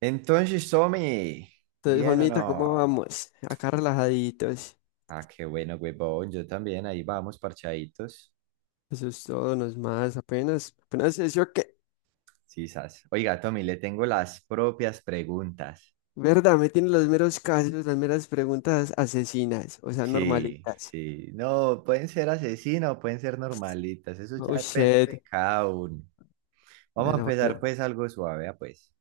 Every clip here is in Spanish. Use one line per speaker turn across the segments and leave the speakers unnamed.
Entonces, Tommy,
Entonces,
¿bien o
Juanmita, ¿cómo
no?
vamos? Acá relajaditos.
Ah, qué bueno, huevón. Yo también, ahí vamos, parchaditos.
Eso es todo, no es más, apenas, apenas eso que,
Sí, sas. Oiga, Tommy, le tengo las propias preguntas.
¿verdad? Me tienen los meros casos, las meras preguntas asesinas, o sea,
Sí,
normalitas.
sí. No, pueden ser asesinos, pueden ser normalitas. Eso ya
Oh,
depende de
shit.
cada uno. Vamos a
Bueno,
empezar,
bueno,
pues, algo suave, ah, pues.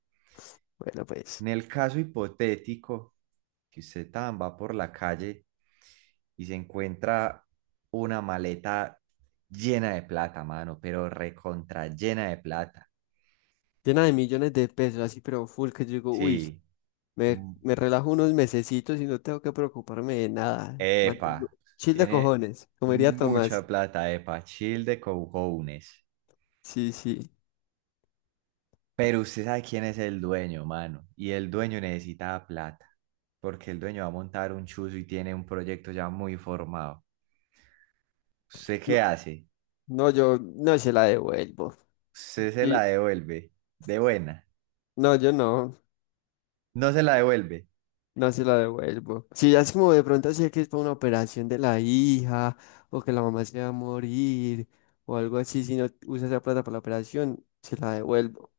bueno, pues.
En el caso hipotético, que usted tan va por la calle y se encuentra una maleta llena de plata, mano, pero recontra llena de plata.
Llena de millones de pesos, así, pero full, que yo digo, uy,
Sí.
me,
Mm.
me relajo unos mesecitos y no tengo que preocuparme de nada.
Epa,
Chill de
tiene
cojones, comería
mucha
Tomás.
plata, epa, chill de cojones.
Sí, sí.
Pero usted sabe quién es el dueño, mano, y el dueño necesita plata, porque el dueño va a montar un chuzo y tiene un proyecto ya muy formado. ¿Usted qué
No,
hace?
no, yo no se la devuelvo.
Usted se la
Y
devuelve, de buena.
no, yo no.
No se la devuelve.
No se la devuelvo. Si ya es como de pronto así que es para una operación de la hija, o que la mamá se va a morir, o algo así, si no usa esa plata para la operación, se la devuelvo.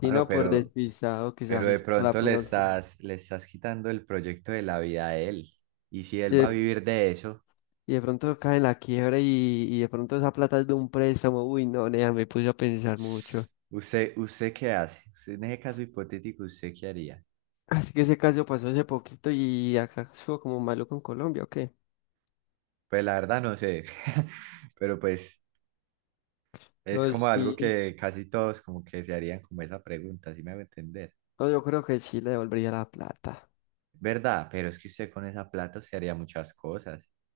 Si
Bueno,
no, por
pero,
despistado que se
pero de
avisa para la
pronto le
próxima.
estás, le estás quitando el proyecto de la vida a él. Y si
Y
él va a
de,
vivir de eso,
y de pronto cae en la quiebra y de pronto esa plata es de un préstamo. Uy, no, nea, me puse a pensar mucho.
¿usted qué hace? Usted, en ese caso hipotético, ¿usted qué haría?
Así que ese caso pasó hace poquito y acá estuvo como malo con Colombia, ¿o qué?
Pues la verdad no sé. Pero pues es
No,
como algo
sí.
que casi todos como que se harían como esa pregunta, si me va a entender.
No, yo creo que sí le devolvería la plata.
¿Verdad? Pero es que usted con esa plata se haría muchas cosas.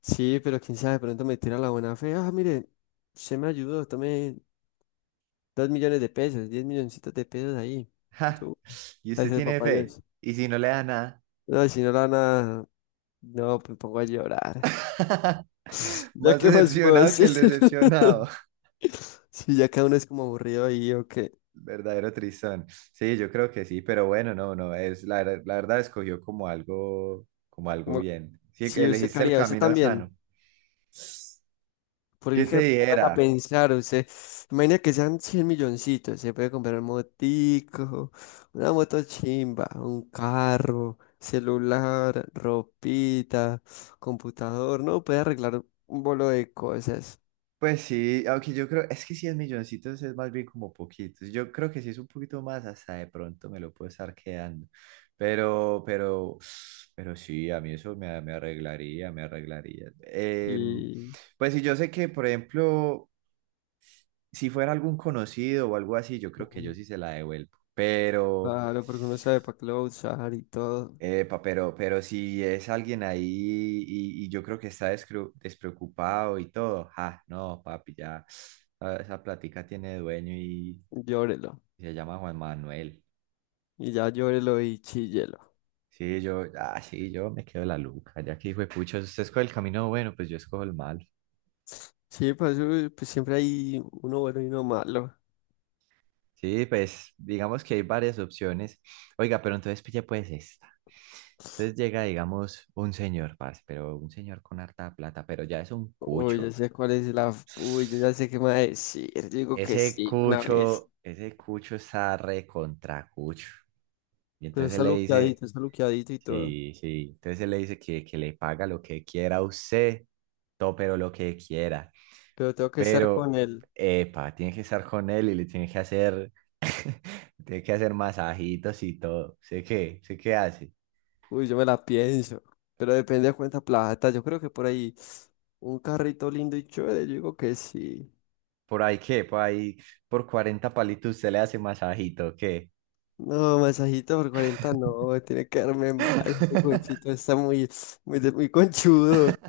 Sí, pero quién sabe, de pronto me tira la buena fe. Ah, mire, se me ayudó, tome 2 millones de pesos, 10 milloncitos de pesos ahí.
Ja,
Yo,
y usted
gracias,
tiene
papá
fe.
Dios.
Y si no le da nada.
No, si no la nada, no, me pongo a llorar. ¿Ya
Más
qué más puedo
decepcionado que
hacer?
el decepcionado.
Sí, ya cada uno es como aburrido ahí, o qué.
Verdadero tristón. Sí, yo creo que sí, pero bueno, no, no, es la verdad escogió como algo
Como,
bien. Sí, que
sí, usted qué
elegiste el
haría, usted
camino sano.
también. Porque
¿Qué
es
te
que pongan a
dijera?
pensar, usted, imagina que sean 100 milloncitos, se puede comprar un motico, una moto chimba, un carro, celular, ropita, computador, ¿no? Puede arreglar un bolo de cosas.
Pues sí, aunque yo creo, es que si es milloncitos es más bien como poquitos. Yo creo que si es un poquito más, hasta de pronto me lo puedo estar quedando. Pero, pero, pero sí, a mí eso me arreglaría, me arreglaría.
Y
Pues sí, yo sé que, por ejemplo, si fuera algún conocido o algo así, yo creo que yo
mm,
sí se la devuelvo. Pero,
claro, porque uno sabe para qué lo va a usar y todo,
epa, pero si es alguien ahí y yo creo que está despreocupado y todo, ah, no, papi, ya, ah, esa plática tiene dueño y
llórelo.
se llama Juan Manuel.
Y ya llórelo y chíllelo.
Sí, yo, ah, sí, yo me quedo la luca, ya que hijo de pucha, usted escoge el camino bueno, pues yo escojo el malo.
Sí, pues, siempre hay uno bueno y uno malo.
Sí, pues digamos que hay varias opciones. Oiga, pero entonces pille pues esta. Entonces llega, digamos, un señor, parce, pero un señor con harta plata, pero ya es un
Uy, ya
cucho.
sé cuál es la. Uy, yo ya sé qué me va a decir. Digo que
Ese
sí, una vez.
cucho, ese cucho está re contra cucho. Y
Pero
entonces él le dice,
está luqueadito y todo.
sí, sí, entonces él le dice que le paga lo que quiera a usted, todo, pero lo que quiera.
Pero tengo que estar con
Pero,
él.
epa, tiene que estar con él y le tiene que hacer Tiene que hacer masajitos y todo. ¿Sé qué? ¿Sé qué hace?
Uy, yo me la pienso. Pero depende de cuánta plata. Yo creo que por ahí un carrito lindo y chévere. Yo digo que sí.
Por ahí qué, por ahí, Por 40 palitos usted le hace masajito, ¿qué?
No, masajito por 40 no. Tiene que darme mal. Este cochito está muy, muy, muy conchudo.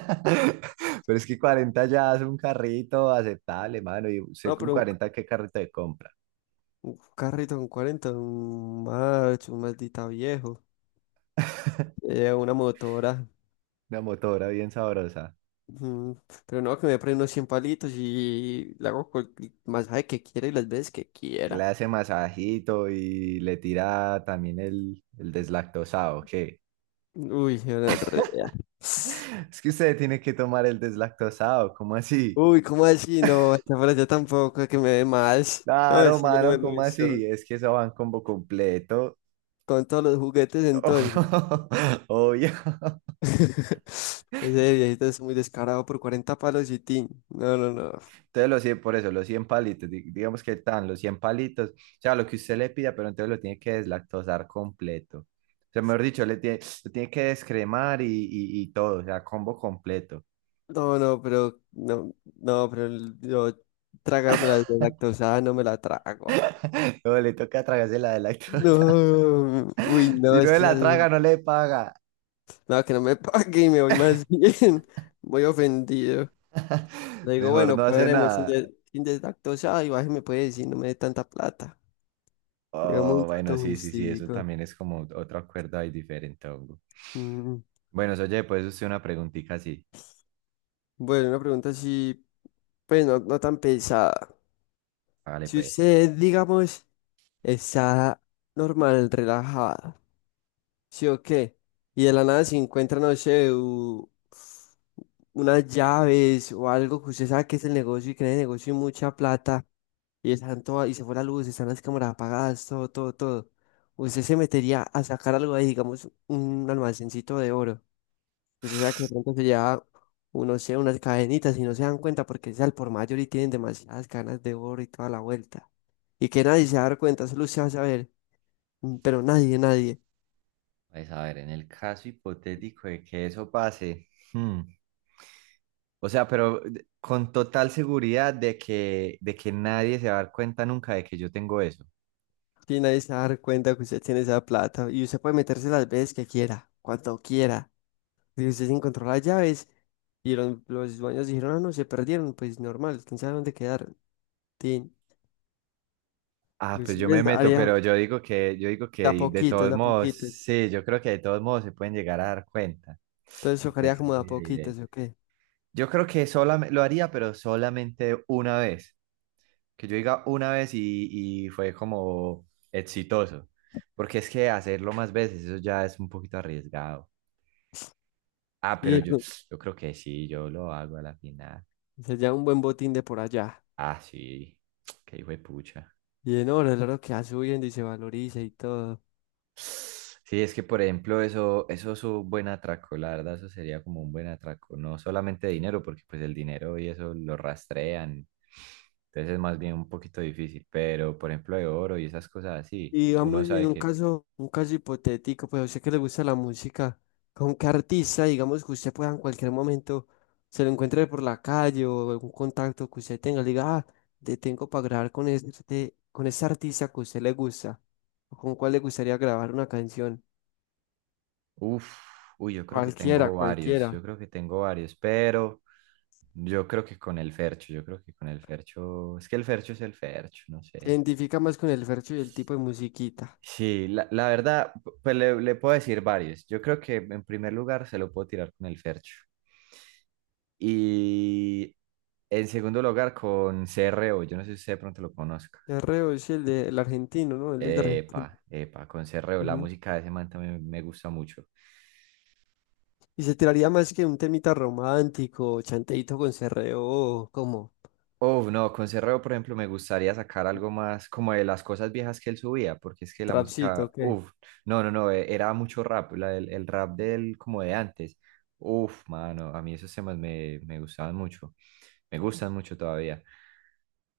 Pero es que 40 ya hace un carrito aceptable, mano. Y usted
No,
con
pero un,
40 ¿qué carrito de compra?
un carrito con 40, un macho, un maldita viejo. Una motora.
Una motora bien sabrosa.
Mm, Pero no, que me prendo 100 palitos y le hago el masaje que quiera y las veces que
Le
quiera.
hace masajito y le tira también el deslactosado, ¿qué?
Uy, gonorrea.
Es que usted tiene que tomar el deslactosado, ¿cómo así?
Uy, ¿cómo así? No, esta frase tampoco es que me dé más. No,
Claro,
eso ya no me
mano, ¿cómo
gustó.
así? Es que eso va en combo completo.
Con todos los juguetes entonces.
Obvio.
Ese viejito es muy descarado por 40 palos y tin. No, no, no.
Entonces los 100 por eso, los cien palitos, digamos que están los 100 palitos, o sea, lo que usted le pida, pero entonces lo tiene que deslactosar completo. O sea, mejor dicho, le tiene, lo tiene que descremar y todo, o sea, combo completo.
No, no, pero no, no, pero yo tragarme la lactosada no me la trago.
No, le toca tragarse la de lactosa.
No, uy,
Si
no,
no
es
se
que
la
esas,
traga, no le paga.
no, que no me pague y me voy más bien. Voy ofendido. Le digo,
Mejor
bueno,
no hace
cuadremos
nada.
sin deslactosada y baje me puede decir, no me dé tanta plata. Digamos un
Oh, bueno,
trato
sí, sí, sí, eso
justico.
también es como otro acuerdo ahí diferente, hongo.
Mm,
Bueno, oye, pues usted una preguntita así.
Bueno, una pregunta así, pues no, no tan pesada.
Hágale
Si
pues.
usted, digamos, está normal, relajada, ¿sí o qué? Y de la nada se encuentra, no sé, unas llaves o algo que usted sabe que es el negocio y que en el negocio hay mucha plata. Y están todas, y se fue la luz, están las cámaras apagadas, todo, todo, todo. Usted se metería a sacar algo ahí, digamos, un almacencito de oro. Usted sabe que de pronto se lleva, uno sé, unas cadenitas y no se dan cuenta porque es al por mayor y tienen demasiadas cadenas de oro y toda la vuelta. Y que nadie se va a dar cuenta, solo usted va a saber. Pero nadie, nadie.
Pues a ver, en el caso hipotético de que eso pase, hmm, o sea, con total seguridad de que nadie se va a dar cuenta nunca de que yo tengo eso.
Y nadie se va a dar cuenta que usted tiene esa plata. Y usted puede meterse las veces que quiera, cuando quiera. Y usted se encontró las llaves y los dueños dijeron, ah, no, se perdieron, pues normal, quién sabe dónde quedaron. Tin.
Ah, pues
Usted
yo me
les
meto,
daría
pero yo digo
de a
que de
poquitos,
todos
de a
modos,
poquitos.
sí, yo creo que de todos modos se pueden llegar a dar cuenta,
Entonces
porque es
tocaría
que
como
es
de a
muy
poquitos,
evidente.
¿o qué?
Yo creo que solamente lo haría, pero solamente una vez, que yo diga una vez y fue como exitoso, porque es que hacerlo más veces, eso ya es un poquito arriesgado. Ah, pero
Y
yo, yo creo que sí, yo lo hago a la final.
se lleva un buen botín de por allá.
Ah, sí, qué hijo de pucha.
Y en oro, el oro que va subiendo y se valoriza y todo.
Sí, es que por ejemplo, eso es un buen atraco, la verdad, eso sería como un buen atraco, no solamente dinero, porque pues el dinero y eso lo rastrean, entonces es más bien un poquito difícil, pero por ejemplo de oro y esas cosas así,
Y
uno
digamos, en
sabe que,
un caso hipotético, pues a usted que le gusta la música, ¿con qué artista, digamos, que usted pueda en cualquier momento se lo encuentre por la calle o algún contacto que usted tenga, le diga, ah, te tengo para grabar con ese artista que a usted le gusta, o con cuál le gustaría grabar una canción?
uff, uy,
Cualquiera,
yo
cualquiera.
creo que tengo varios, pero yo creo que con el Fercho, es que el Fercho es el Fercho, no
Se
sé.
identifica más con el verso y el tipo de musiquita.
Sí, la verdad, pues le puedo decir varios. Yo creo que en primer lugar se lo puedo tirar con el Fercho. Y en segundo lugar con CRO. Yo no sé si usted de pronto lo conozca.
De reo es el argentino, ¿no? Él es de Argentina.
Epa, epa, con CRO. La
Ujú.
música de ese man también me gusta mucho.
Y se tiraría más que un temita romántico, chanteito con cerreo, como
Oh, no, con Cerreo, por ejemplo, me gustaría sacar algo más como de las cosas viejas que él subía, porque es que la
Trapcito,
música,
¿qué?
uff, no, no, no, era mucho rap, el rap del como de antes. Uff, mano, a mí esos temas me gustaban mucho, me gustan mucho todavía.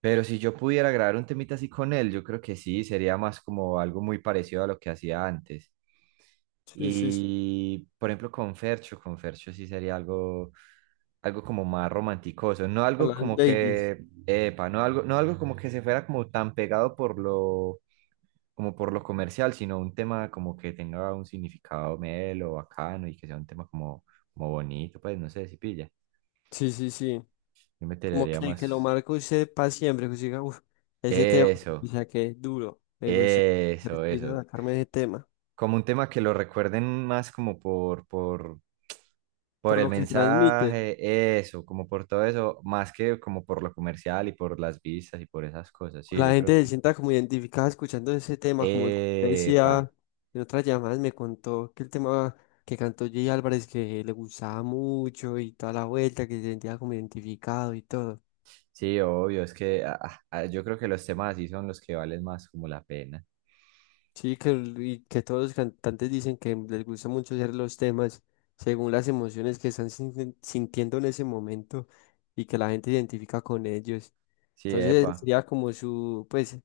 Pero si yo pudiera grabar un temita así con él, yo creo que sí, sería más como algo muy parecido a lo que hacía antes.
Sí, sí, sí.
Y por ejemplo con Fercho sí sería algo, algo como más romanticoso, no algo
Hola,
como
Davis.
que, epa, no algo como que se fuera como tan pegado como por lo comercial, sino un tema como que tenga un significado melo, bacano y que sea un tema como, como bonito, pues no sé si pilla.
Sí, sí, sí.
Yo me
Como
tiraría
que lo
más
marco usted para siempre, que siga, uf, ese tema, o
eso,
sea, que duro. Me gusta,
eso,
quiero
eso,
sacarme de ese tema.
como un tema que lo recuerden más
Por
por el
lo que transmite,
mensaje, eso, como por todo eso, más que como por lo comercial y por las vistas y por esas cosas. Sí,
la
yo
gente
creo
se
que...
sienta como identificada escuchando ese tema, como usted
Epa,
decía en otras llamadas, me contó que el tema que cantó Jay Álvarez, que le gustaba mucho y toda la vuelta, que se sentía como identificado y todo.
sí, obvio, es que ah, ah, yo creo que los temas así son los que valen más como la pena.
Sí, que, y que todos los cantantes dicen que les gusta mucho hacer los temas según las emociones que están sintiendo en ese momento y que la gente identifica con ellos.
Sí,
Entonces
epa.
sería como su, pues,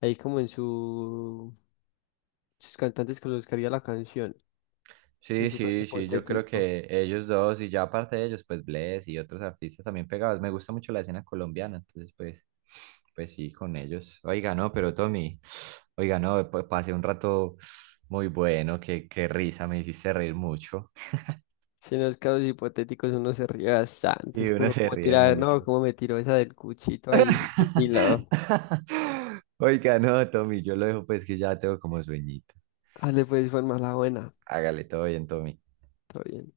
ahí como en sus cantantes con los que haría la canción, en
Sí,
su caso
sí, sí, yo creo
hipotético.
que ellos dos y ya aparte de ellos, pues Bless y otros artistas también pegados. Me gusta mucho la escena colombiana, entonces pues, pues sí, con ellos. Oiga, no, pero Tommy, oiga, no, pasé un rato muy bueno, qué risa, me hiciste reír mucho.
Si en los casos hipotéticos uno se ríe bastante,
Y
es que
uno
uno
se
como
ríe
tira,
mucho.
no, como me tiró esa del cuchito ahí, y lo,
Oiga, no, Tommy, yo lo dejo pues que ya tengo como sueñito.
dale pues, fue más la buena,
Hágale todo bien, Tommy.
todo bien.